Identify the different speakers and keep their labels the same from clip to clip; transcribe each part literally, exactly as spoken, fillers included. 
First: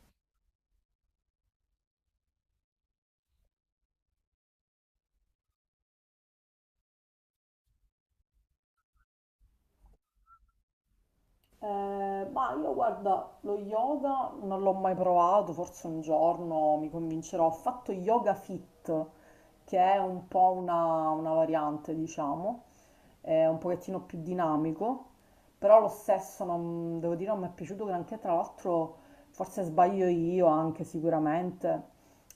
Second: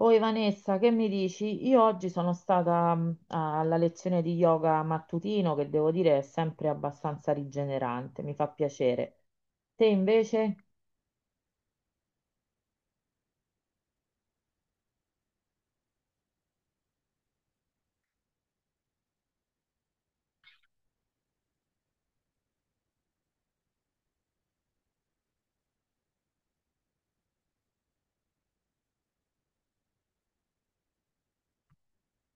Speaker 1: Oi Vanessa, che mi dici? Io oggi sono stata mh, alla lezione di yoga mattutino che devo dire è sempre abbastanza rigenerante, mi fa piacere. Te invece?
Speaker 2: Eh, ma io guarda, lo yoga non l'ho mai provato, forse un giorno mi convincerò. Ho fatto yoga fit, che è un po' una, una variante, diciamo, è un pochettino più dinamico, però lo stesso non, devo dire non mi è piaciuto granché, tra l'altro forse sbaglio io anche sicuramente.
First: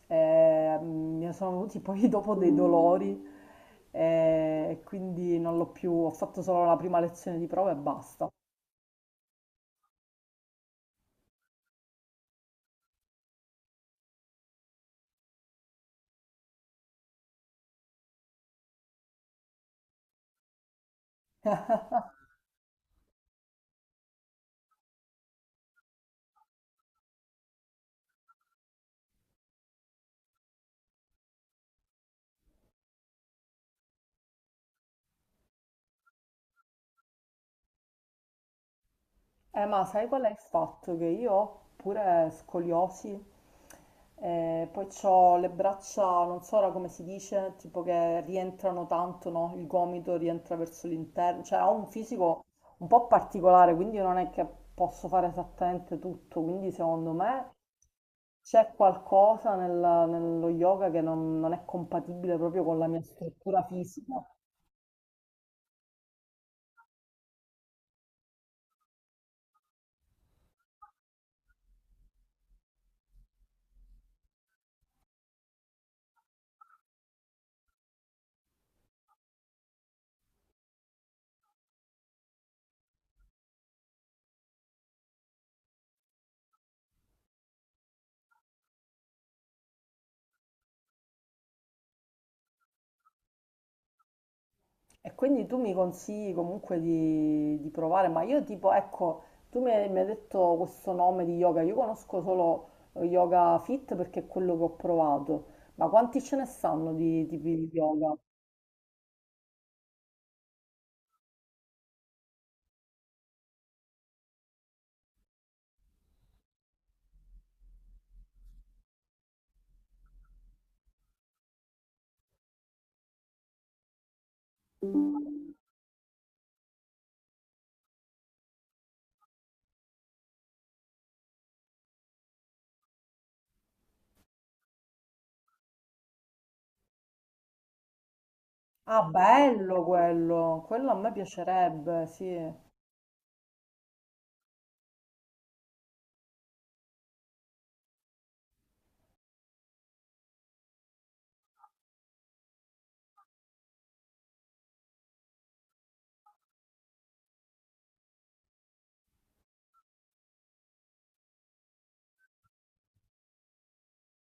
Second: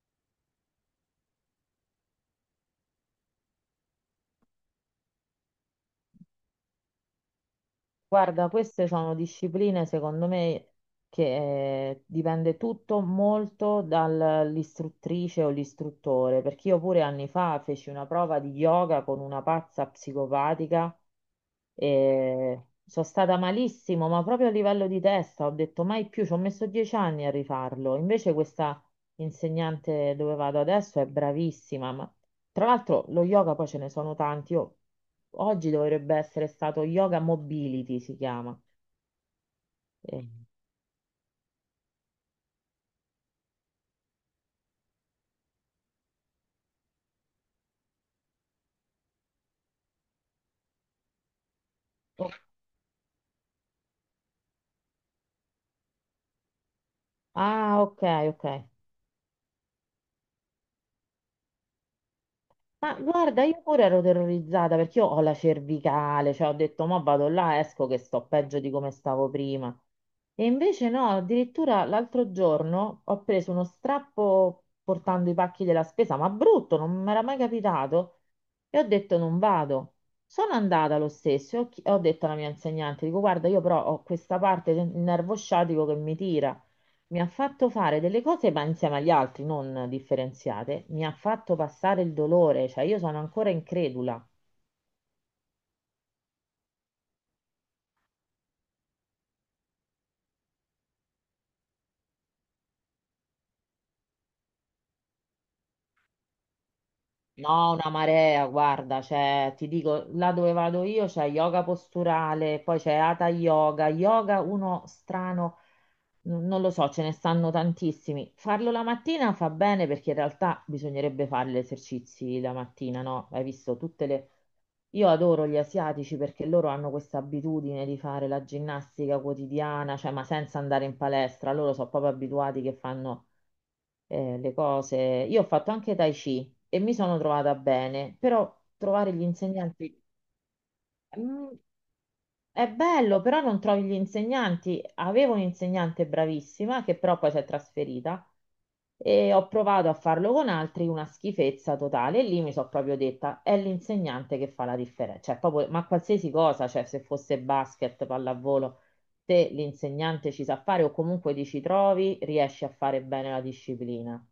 Speaker 2: Eh, mi sono venuti poi dopo dei dolori, eh, e quindi non l'ho più, ho fatto solo la prima lezione di prova e basta.
Speaker 1: Guarda, queste sono discipline secondo me che eh, dipende tutto molto dall'istruttrice o l'istruttore, perché io pure anni fa feci una prova di yoga con una pazza psicopatica. E sono stata malissimo, ma proprio a livello di testa ho detto mai più, ci ho messo dieci anni a rifarlo. Invece questa insegnante dove vado adesso è bravissima, ma tra l'altro lo yoga poi ce ne sono tanti. Io- oggi dovrebbe essere stato yoga mobility, si chiama.
Speaker 2: Eh, ma sai qual
Speaker 1: Eh,
Speaker 2: è il fatto? Che io ho pure scoliosi, eh, poi ho le braccia, non so ora come si dice, tipo che rientrano tanto, no? Il gomito rientra verso l'interno, cioè ho un fisico un po' particolare, quindi non è che posso fare esattamente tutto, quindi secondo me
Speaker 1: Ah, ok, ok.
Speaker 2: c'è qualcosa nel- nello yoga che non non è compatibile proprio con la
Speaker 1: Ma
Speaker 2: mia
Speaker 1: guarda, io
Speaker 2: struttura
Speaker 1: pure ero
Speaker 2: fisica.
Speaker 1: terrorizzata perché io ho la cervicale, cioè ho detto, ma vado là, esco che sto peggio di come stavo prima. E invece no, addirittura l'altro giorno ho preso uno strappo portando i pacchi della spesa, ma brutto, non mi era mai capitato. E ho detto non vado. Sono andata lo stesso, e ho, chi- ho detto alla mia insegnante, dico guarda, io però ho questa parte del nervo sciatico che mi tira. Mi ha fatto fare delle cose, ma insieme agli altri, non differenziate, mi ha fatto passare il dolore, cioè io sono ancora incredula.
Speaker 2: E quindi tu mi consigli comunque di, di provare, ma io tipo, ecco, tu mi hai, mi hai detto questo nome di yoga, io conosco solo eh, Yoga Fit perché è quello che ho provato, ma quanti ce ne sanno di tipi di
Speaker 1: No, una
Speaker 2: yoga?
Speaker 1: marea, guarda, cioè, ti dico, là dove vado io c'è yoga posturale, poi c'è Hatha Yoga, yoga uno strano, n- non lo so, ce ne stanno tantissimi. Farlo la mattina fa bene perché in realtà bisognerebbe fare gli esercizi la mattina, no? Hai visto tutte le... Io adoro gli asiatici perché loro hanno questa abitudine di fare la ginnastica quotidiana, cioè, ma senza andare in palestra, loro sono proprio abituati che fanno eh, le cose. Io ho fatto anche Tai Chi e mi sono trovata bene, però
Speaker 2: Ah,
Speaker 1: trovare gli
Speaker 2: bello
Speaker 1: insegnanti
Speaker 2: quello, quello a me
Speaker 1: mm,
Speaker 2: piacerebbe, sì.
Speaker 1: è bello, però non trovi gli insegnanti. Avevo un'insegnante bravissima che però poi si è trasferita e ho provato a farlo con altri, una schifezza totale. E lì mi sono proprio detta, è l'insegnante che fa la differenza, cioè proprio, ma qualsiasi cosa, cioè se fosse basket, pallavolo. Se l'insegnante ci sa fare o comunque ti ci trovi, riesci a fare bene la disciplina,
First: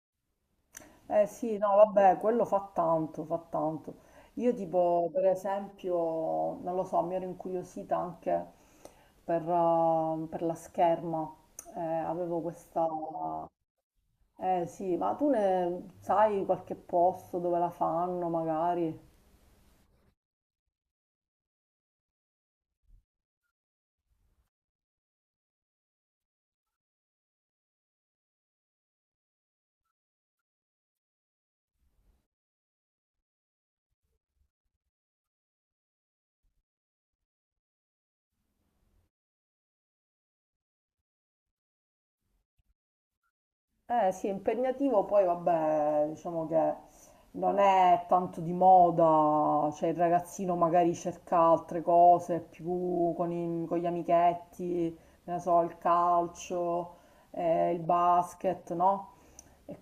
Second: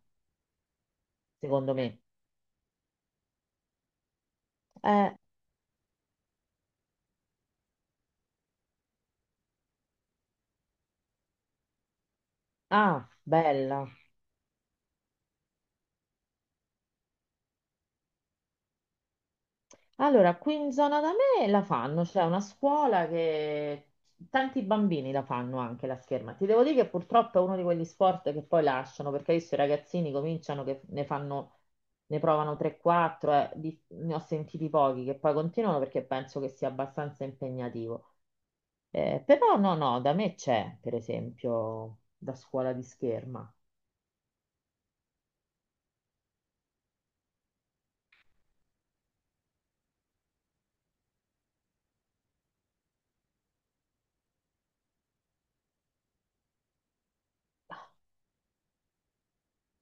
Speaker 2: Eh sì,
Speaker 1: secondo
Speaker 2: no,
Speaker 1: me.
Speaker 2: vabbè, quello fa tanto, fa tanto. Io tipo,
Speaker 1: Eh,
Speaker 2: per esempio, non lo so, mi ero incuriosita anche per, eh, per la scherma. Eh, avevo questa.
Speaker 1: ah, bella.
Speaker 2: Eh sì, ma tu ne sai qualche posto dove la fanno magari?
Speaker 1: Allora, qui in zona da me la fanno, c'è una scuola che tanti bambini la fanno anche la scherma. Ti devo dire che purtroppo è uno di quegli sport che poi lasciano, perché adesso i ragazzini cominciano che ne fanno, ne provano tre quattro, eh, di- ne ho sentiti pochi che poi continuano perché penso che sia abbastanza impegnativo. Eh, però no, no, da me c'è, per esempio, da scuola di scherma.
Speaker 2: Eh sì, è impegnativo, poi vabbè, diciamo che non è tanto di moda, cioè il ragazzino magari cerca altre cose più con, i- con gli amichetti, che ne so, il calcio, eh, il basket, no? E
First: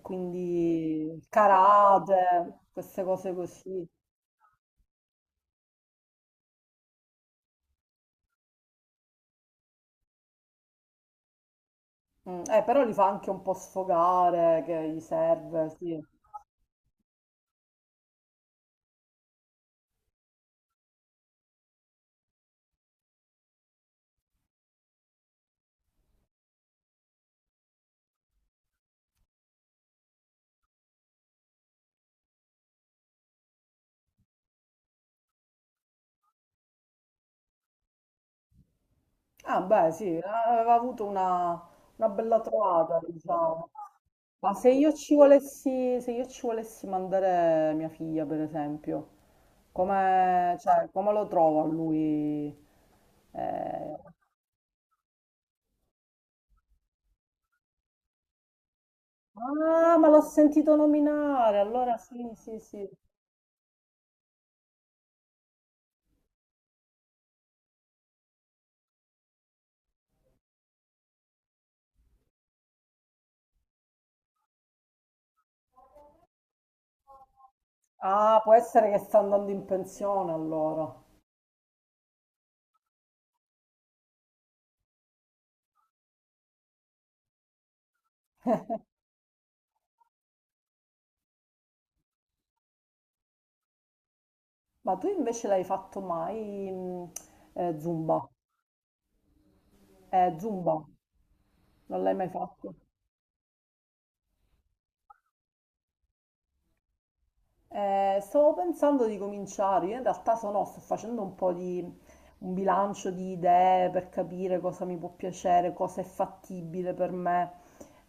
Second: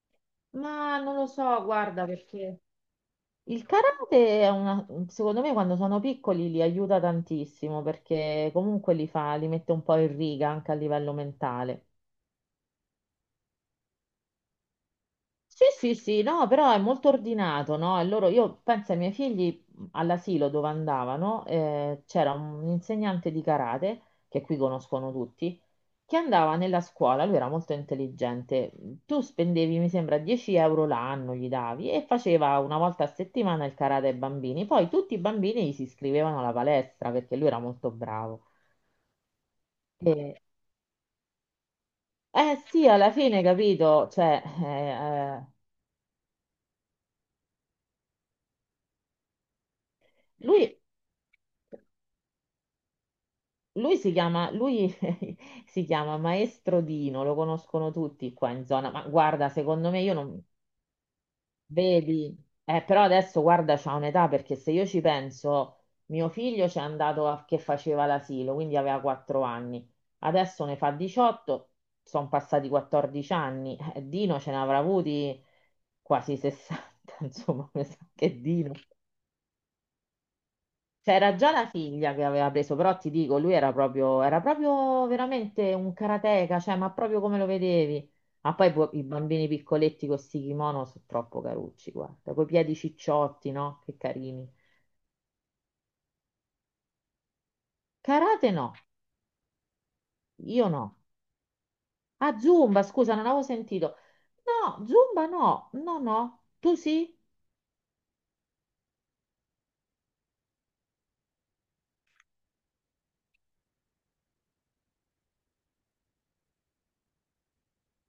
Speaker 1: Ma
Speaker 2: quindi
Speaker 1: non
Speaker 2: il
Speaker 1: lo so, guarda,
Speaker 2: karate,
Speaker 1: perché...
Speaker 2: queste cose
Speaker 1: Il
Speaker 2: così.
Speaker 1: karate è una, secondo me quando sono piccoli li aiuta tantissimo perché comunque li fa, li mette un po' in riga anche a livello mentale.
Speaker 2: Mm, eh, però li fa anche un po' sfogare, che gli
Speaker 1: Sì,
Speaker 2: serve,
Speaker 1: sì,
Speaker 2: sì.
Speaker 1: sì, no, però è molto ordinato, no? E loro, io penso ai miei figli mhmm, all'asilo dove andavano, eh, c'era un insegnante di karate, che qui conoscono tutti, che andava nella scuola, lui era molto intelligente, mhmm, tu spendevi, mi sembra, dieci euro l'anno, gli davi, e faceva una volta a settimana il karate ai bambini, poi tutti i bambini gli si iscrivevano alla palestra perché lui era molto bravo.
Speaker 2: Ah, beh, sì,
Speaker 1: E-
Speaker 2: aveva avuto una, una bella
Speaker 1: eh sì,
Speaker 2: trovata,
Speaker 1: alla fine,
Speaker 2: diciamo.
Speaker 1: capito, cioè,
Speaker 2: Ma
Speaker 1: eh,
Speaker 2: se io ci
Speaker 1: eh,
Speaker 2: volessi, se io ci volessi mandare mia figlia, per esempio, come,
Speaker 1: lui...
Speaker 2: cioè, come lo trovo a lui?
Speaker 1: Lui
Speaker 2: Eh,
Speaker 1: si chiama, lui si chiama Maestro Dino, lo conoscono tutti qua in zona, ma guarda, secondo
Speaker 2: Ah,
Speaker 1: me
Speaker 2: ma
Speaker 1: io
Speaker 2: l'ho
Speaker 1: non
Speaker 2: sentito nominare, allora sì,
Speaker 1: vedi,
Speaker 2: sì,
Speaker 1: eh,
Speaker 2: sì.
Speaker 1: però adesso guarda, c'ha un'età perché se io ci penso, mio figlio c'è andato a- che faceva l'asilo, quindi aveva quattro anni, adesso ne fa diciotto, sono passati quattordici anni, eh, Dino ce ne avrà avuti quasi sessanta, insomma, mi sa
Speaker 2: Ah,
Speaker 1: che
Speaker 2: può
Speaker 1: Dino.
Speaker 2: essere che sta andando in pensione allora.
Speaker 1: C'era già la figlia che aveva preso, però ti dico, lui era proprio, era proprio veramente un karateka, cioè, ma proprio come lo vedevi. Ma poi pu- i bambini piccoletti con sti kimono sono troppo carucci, guarda, coi piedi cicciotti, no? Che carini.
Speaker 2: Ma tu invece l'hai fatto mai, mh, eh, Zumba?
Speaker 1: Karate no,
Speaker 2: Eh,
Speaker 1: io no.
Speaker 2: Zumba, non l'hai mai
Speaker 1: Ah,
Speaker 2: fatto?
Speaker 1: Zumba, scusa, non avevo sentito. No, Zumba no, no, no. Tu sì?
Speaker 2: Eh, stavo pensando di cominciare, io in realtà sono, sto facendo un po' di un bilancio di idee per capire cosa mi può piacere, cosa è fattibile per me,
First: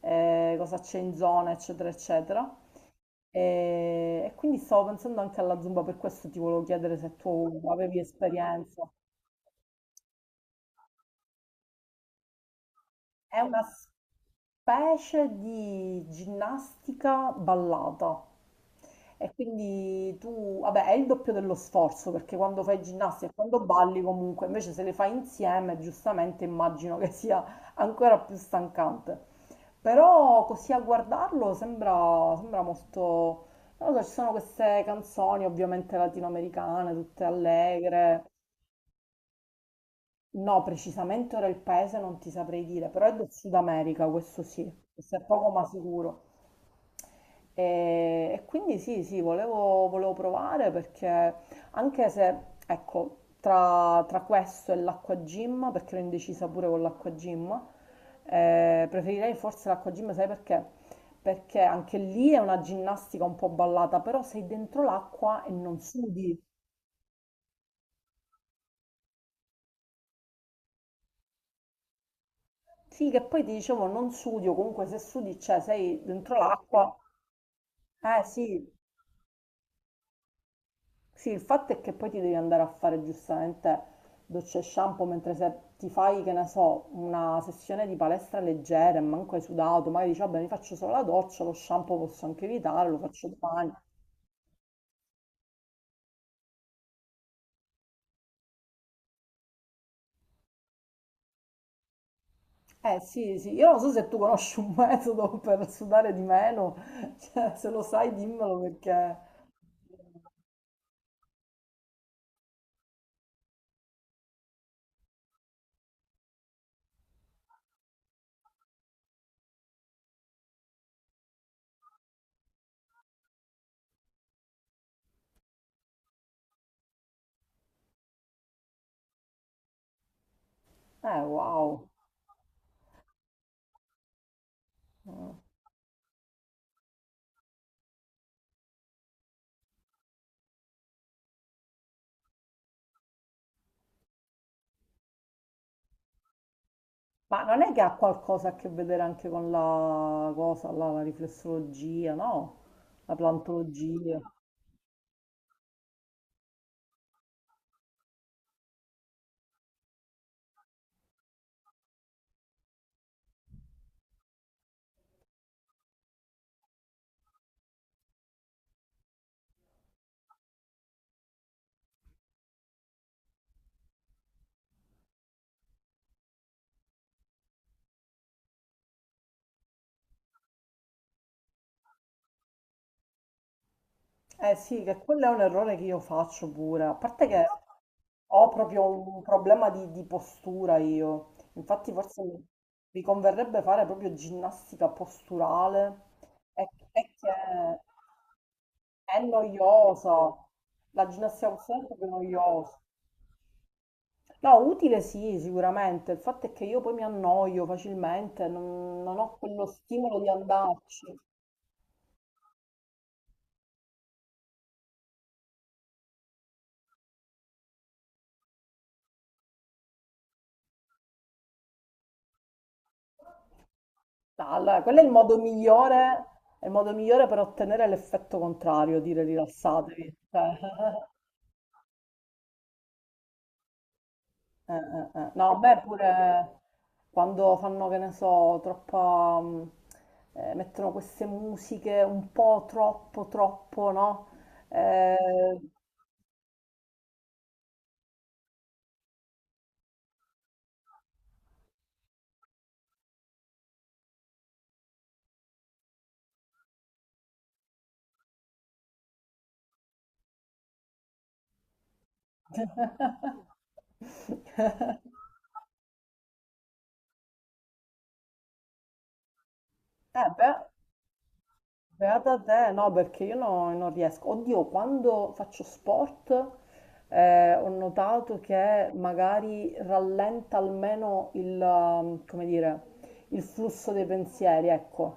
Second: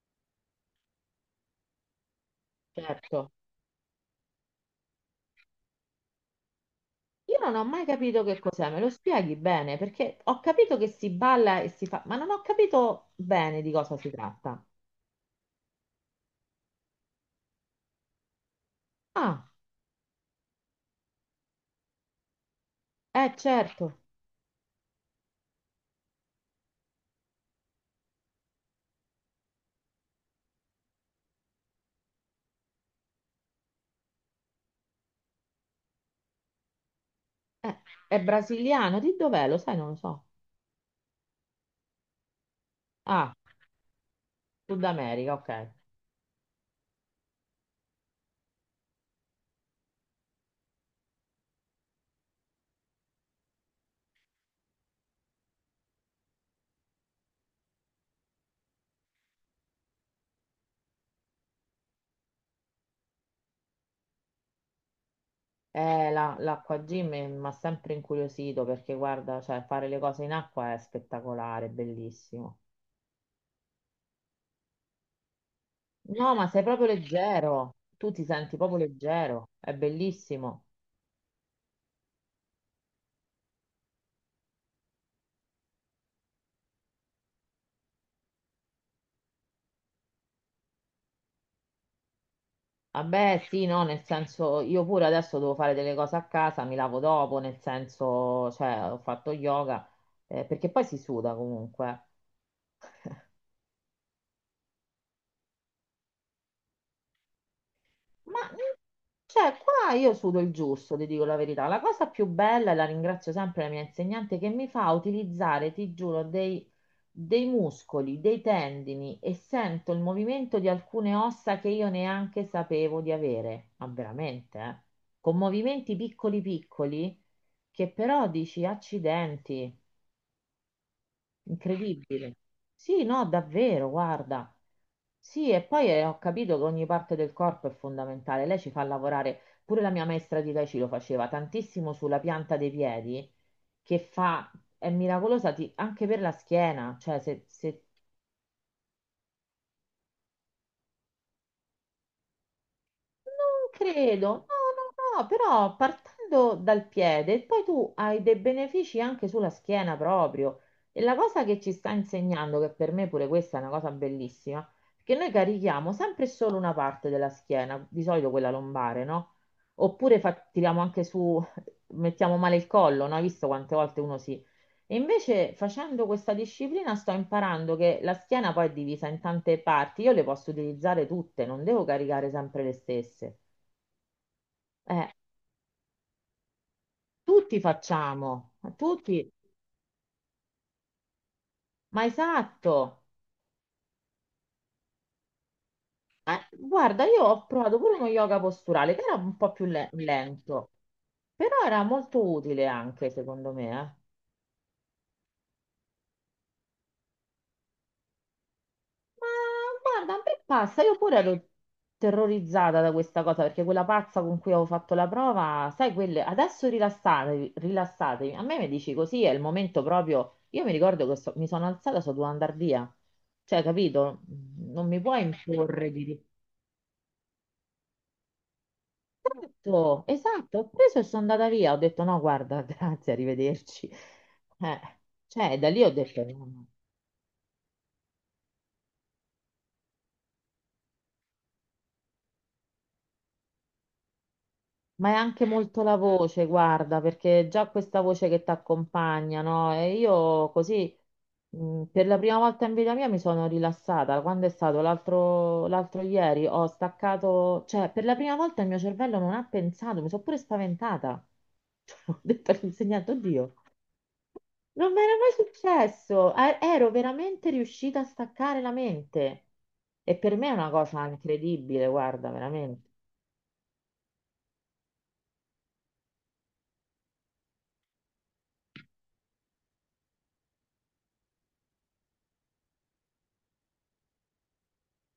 Speaker 2: eh, cosa c'è in zona, eccetera, eccetera.
Speaker 1: Certo.
Speaker 2: E, e quindi stavo pensando anche alla Zumba, per questo ti volevo chiedere se
Speaker 1: Io non
Speaker 2: tu
Speaker 1: ho mai
Speaker 2: avevi
Speaker 1: capito che cos'è, me
Speaker 2: esperienza.
Speaker 1: lo spieghi bene, perché ho capito che si balla e si fa, ma non ho capito
Speaker 2: È una
Speaker 1: bene di cosa si tratta.
Speaker 2: specie di ginnastica ballata. E
Speaker 1: Ah.
Speaker 2: quindi tu, vabbè, è il doppio dello sforzo perché quando fai ginnastica
Speaker 1: Eh,
Speaker 2: e quando
Speaker 1: certo.
Speaker 2: balli comunque, invece se le fai insieme, giustamente immagino che sia ancora più stancante. Però così a guardarlo sembra, sembra molto. Non lo so, ci sono queste canzoni ovviamente latinoamericane, tutte
Speaker 1: Eh, è
Speaker 2: allegre.
Speaker 1: brasiliano, di dov'è? Lo sai, non lo so.
Speaker 2: No, precisamente ora il paese non ti saprei dire, però è del
Speaker 1: Ah,
Speaker 2: Sud America, questo sì,
Speaker 1: Sud
Speaker 2: questo è
Speaker 1: America,
Speaker 2: poco
Speaker 1: ok.
Speaker 2: ma sicuro. E, e quindi sì, sì, volevo, volevo, provare perché anche se, ecco, tra, tra questo e l'acqua gym, perché ero indecisa pure con l'acqua gym, eh, preferirei forse l'acqua gym, sai perché? Perché anche lì è una ginnastica un po' ballata, però sei dentro l'acqua e non
Speaker 1: Eh,
Speaker 2: sudi.
Speaker 1: la- l'acqua gym mi ha sempre incuriosito perché guarda, cioè, fare le cose in acqua è spettacolare, è bellissimo.
Speaker 2: Sì, che poi ti dicevo non sudi, o comunque se sudi, cioè sei
Speaker 1: No,
Speaker 2: dentro
Speaker 1: ma sei proprio
Speaker 2: l'acqua.
Speaker 1: leggero, tu
Speaker 2: Eh
Speaker 1: ti
Speaker 2: sì,
Speaker 1: senti proprio leggero, è bellissimo.
Speaker 2: sì, il fatto è che poi ti devi andare a fare giustamente docce e shampoo mentre se ti fai, che ne so, una sessione di palestra leggera e manco hai sudato, magari dici, vabbè, mi faccio solo la doccia, lo shampoo posso anche evitare, lo faccio
Speaker 1: Vabbè, sì,
Speaker 2: domani.
Speaker 1: no, nel senso, io pure adesso devo fare delle cose a casa, mi lavo dopo, nel senso, cioè, ho fatto yoga, eh, perché poi si suda comunque.
Speaker 2: Eh sì, sì, io non so se tu conosci un metodo per sudare di meno, cioè, se lo sai
Speaker 1: Ma
Speaker 2: dimmelo perché.
Speaker 1: Cioè, qua io sudo il giusto, ti dico la verità. La cosa più bella, e la ringrazio sempre la mia insegnante, che mi fa utilizzare, ti giuro, dei, dei muscoli, dei tendini e sento il movimento di alcune ossa che io neanche sapevo di avere. Ma veramente, eh? Con movimenti piccoli piccoli che però dici accidenti.
Speaker 2: Eh, wow.
Speaker 1: Incredibile. Sì, no, davvero, guarda. Sì, e poi eh, ho capito che ogni parte del corpo è fondamentale. Lei ci fa lavorare, pure la mia maestra di Tai Chi lo faceva tantissimo sulla pianta dei piedi, che fa, è miracolosa ti- anche per la schiena, cioè
Speaker 2: Ma
Speaker 1: se,
Speaker 2: non è che
Speaker 1: se
Speaker 2: ha qualcosa a che vedere anche con la cosa, là, la riflessologia, no? La
Speaker 1: non
Speaker 2: plantologia.
Speaker 1: credo, no, no, no, però partendo dal piede, poi tu hai dei benefici anche sulla schiena proprio. E la cosa che ci sta insegnando, che per me pure questa è una cosa bellissima, che noi carichiamo sempre e solo una parte della schiena, di solito quella lombare, no? Oppure fa- tiriamo anche su, mettiamo male il collo, no? Hai visto quante volte uno si... E invece facendo questa disciplina sto imparando che la schiena poi è divisa in tante parti, io le posso utilizzare tutte, non devo caricare sempre le stesse.
Speaker 2: Eh sì, che
Speaker 1: Eh,
Speaker 2: quello è un errore che io faccio pure, a parte che
Speaker 1: tutti
Speaker 2: ho
Speaker 1: facciamo,
Speaker 2: proprio un
Speaker 1: tutti,
Speaker 2: problema di, di postura io, infatti
Speaker 1: ma
Speaker 2: forse mi, mi
Speaker 1: esatto.
Speaker 2: converrebbe fare proprio ginnastica posturale,
Speaker 1: Eh,
Speaker 2: è, è
Speaker 1: guarda, io
Speaker 2: che
Speaker 1: ho provato pure uno yoga posturale che era
Speaker 2: è
Speaker 1: un po' più le-
Speaker 2: noiosa,
Speaker 1: lento,
Speaker 2: la ginnastica
Speaker 1: però
Speaker 2: posturale
Speaker 1: era
Speaker 2: è proprio
Speaker 1: molto utile
Speaker 2: noiosa.
Speaker 1: anche, secondo me. eh.
Speaker 2: No, utile sì, sicuramente, il fatto è che io poi mi annoio facilmente, non, non ho quello
Speaker 1: Ma guarda,
Speaker 2: stimolo
Speaker 1: a
Speaker 2: di
Speaker 1: me passa, io
Speaker 2: andarci.
Speaker 1: pure ero terrorizzata da questa cosa perché quella pazza con cui avevo fatto la prova, sai, quelle adesso rilassatevi, rilassatevi. A me mi dici così, è il momento proprio. Io mi ricordo che so- mi sono alzata, so dovuta andare via. Cioè, capito?
Speaker 2: No, allora,
Speaker 1: Non
Speaker 2: quello
Speaker 1: mi
Speaker 2: è il
Speaker 1: puoi
Speaker 2: modo
Speaker 1: imporre
Speaker 2: migliore,
Speaker 1: di...
Speaker 2: è il modo migliore per ottenere l'effetto contrario, dire
Speaker 1: Esatto,
Speaker 2: rilassatevi. Cioè,
Speaker 1: esatto, ho preso e sono andata via, ho detto no, guarda, grazie, arrivederci.
Speaker 2: eh,
Speaker 1: Eh,
Speaker 2: eh, eh. No,
Speaker 1: cioè, da
Speaker 2: beh,
Speaker 1: lì ho detto no,
Speaker 2: pure
Speaker 1: no.
Speaker 2: quando fanno, che ne so, troppa, mm, eh, mettono queste musiche un po' troppo, troppo, no?
Speaker 1: Ma è
Speaker 2: Eh,
Speaker 1: anche molto la voce, guarda, perché già questa voce che ti accompagna, no? E io così, mh, per la prima volta in vita mia mi sono rilassata. Quando è stato l'altro l'altro ieri, ho staccato, cioè, per la prima volta il mio cervello non ha pensato, mi sono pure spaventata. Ho detto all'insegnante, oddio. Non mi era mai successo, e- ero veramente riuscita a staccare la mente. E
Speaker 2: eh,
Speaker 1: per me è
Speaker 2: beh,
Speaker 1: una cosa incredibile, guarda,
Speaker 2: beata te, no,
Speaker 1: veramente.
Speaker 2: perché io no- non riesco. Oddio, quando faccio sport, eh, ho notato che magari rallenta almeno il, um, come dire, il flusso dei pensieri, ecco.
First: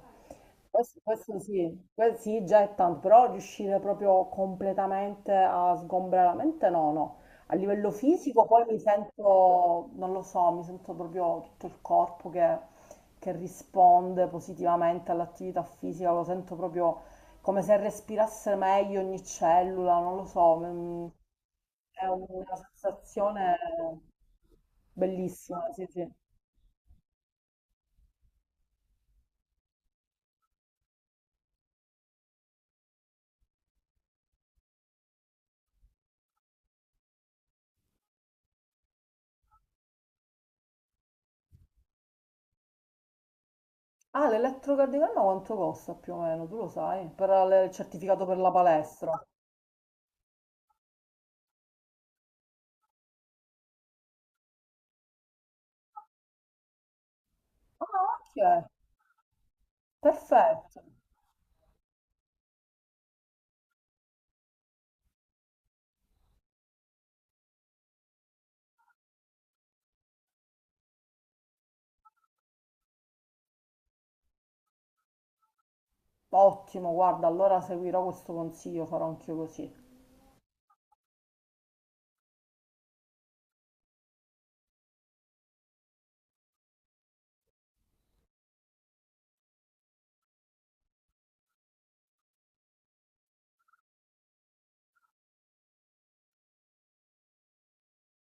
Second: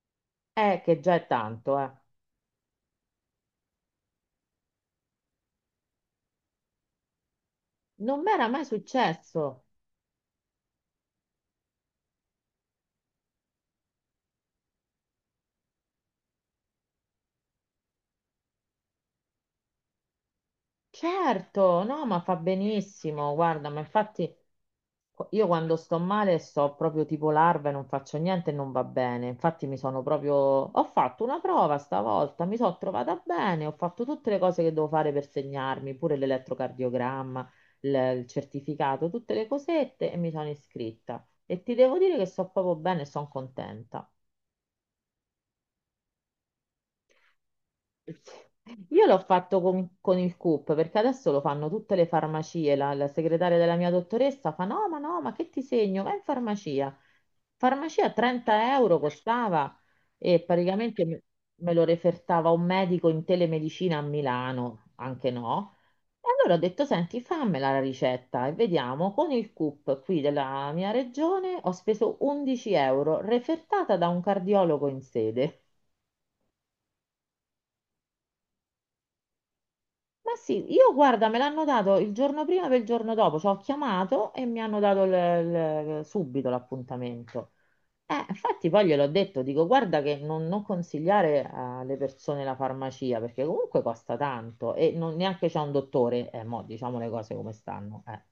Speaker 1: Eh, che
Speaker 2: Questo,
Speaker 1: già è
Speaker 2: questo
Speaker 1: tanto,
Speaker 2: sì,
Speaker 1: eh.
Speaker 2: que- sì, già è tanto, però riuscire proprio completamente a sgombrare la mente, no, no. A livello
Speaker 1: Non mi
Speaker 2: fisico
Speaker 1: era
Speaker 2: poi
Speaker 1: mai
Speaker 2: mi
Speaker 1: successo.
Speaker 2: sento, non lo so, mi sento proprio tutto il corpo che, che risponde positivamente all'attività fisica, lo sento proprio come se respirasse meglio ogni cellula, non lo so, mm,
Speaker 1: Certo,
Speaker 2: è
Speaker 1: no, ma fa
Speaker 2: una
Speaker 1: benissimo,
Speaker 2: sensazione
Speaker 1: guarda, ma infatti. Io
Speaker 2: bellissima,
Speaker 1: quando
Speaker 2: sì,
Speaker 1: sto
Speaker 2: sì.
Speaker 1: male sto proprio tipo larva e non faccio niente e non va bene. Infatti mi sono proprio... Ho fatto una prova stavolta, mi sono trovata bene, ho fatto tutte le cose che devo fare per segnarmi, pure l'elettrocardiogramma, il il certificato, tutte le cosette e mi sono iscritta. E ti devo dire che sto proprio bene e sono contenta.
Speaker 2: Ah, l'elettrocardiogramma quanto costa più o meno? Tu lo sai? Per il certificato per la
Speaker 1: Io
Speaker 2: palestra.
Speaker 1: l'ho fatto con, con il CUP perché adesso lo fanno tutte le farmacie. La, la segretaria della mia dottoressa fa: No, ma no, ma che ti segno? Vai in farmacia.
Speaker 2: Ah,
Speaker 1: Farmacia
Speaker 2: ok,
Speaker 1: trenta euro costava e
Speaker 2: perfetto.
Speaker 1: praticamente me me lo refertava un medico in telemedicina a Milano, anche no. E allora ho detto: Senti, fammela la ricetta e vediamo. Con il CUP qui della mia regione ho speso undici euro, refertata da un cardiologo in sede.
Speaker 2: Ottimo, guarda, allora seguirò questo consiglio, farò anch'io così.
Speaker 1: Ma sì, io guarda, me l'hanno dato il giorno prima per il giorno dopo, ci ho chiamato e mi hanno dato il- il- subito l'appuntamento. Eh, infatti poi gliel'ho detto, dico guarda che non, non consigliare alle persone la farmacia perché comunque costa tanto e non, neanche c'è un dottore, eh, mo, diciamo le cose come stanno. eh.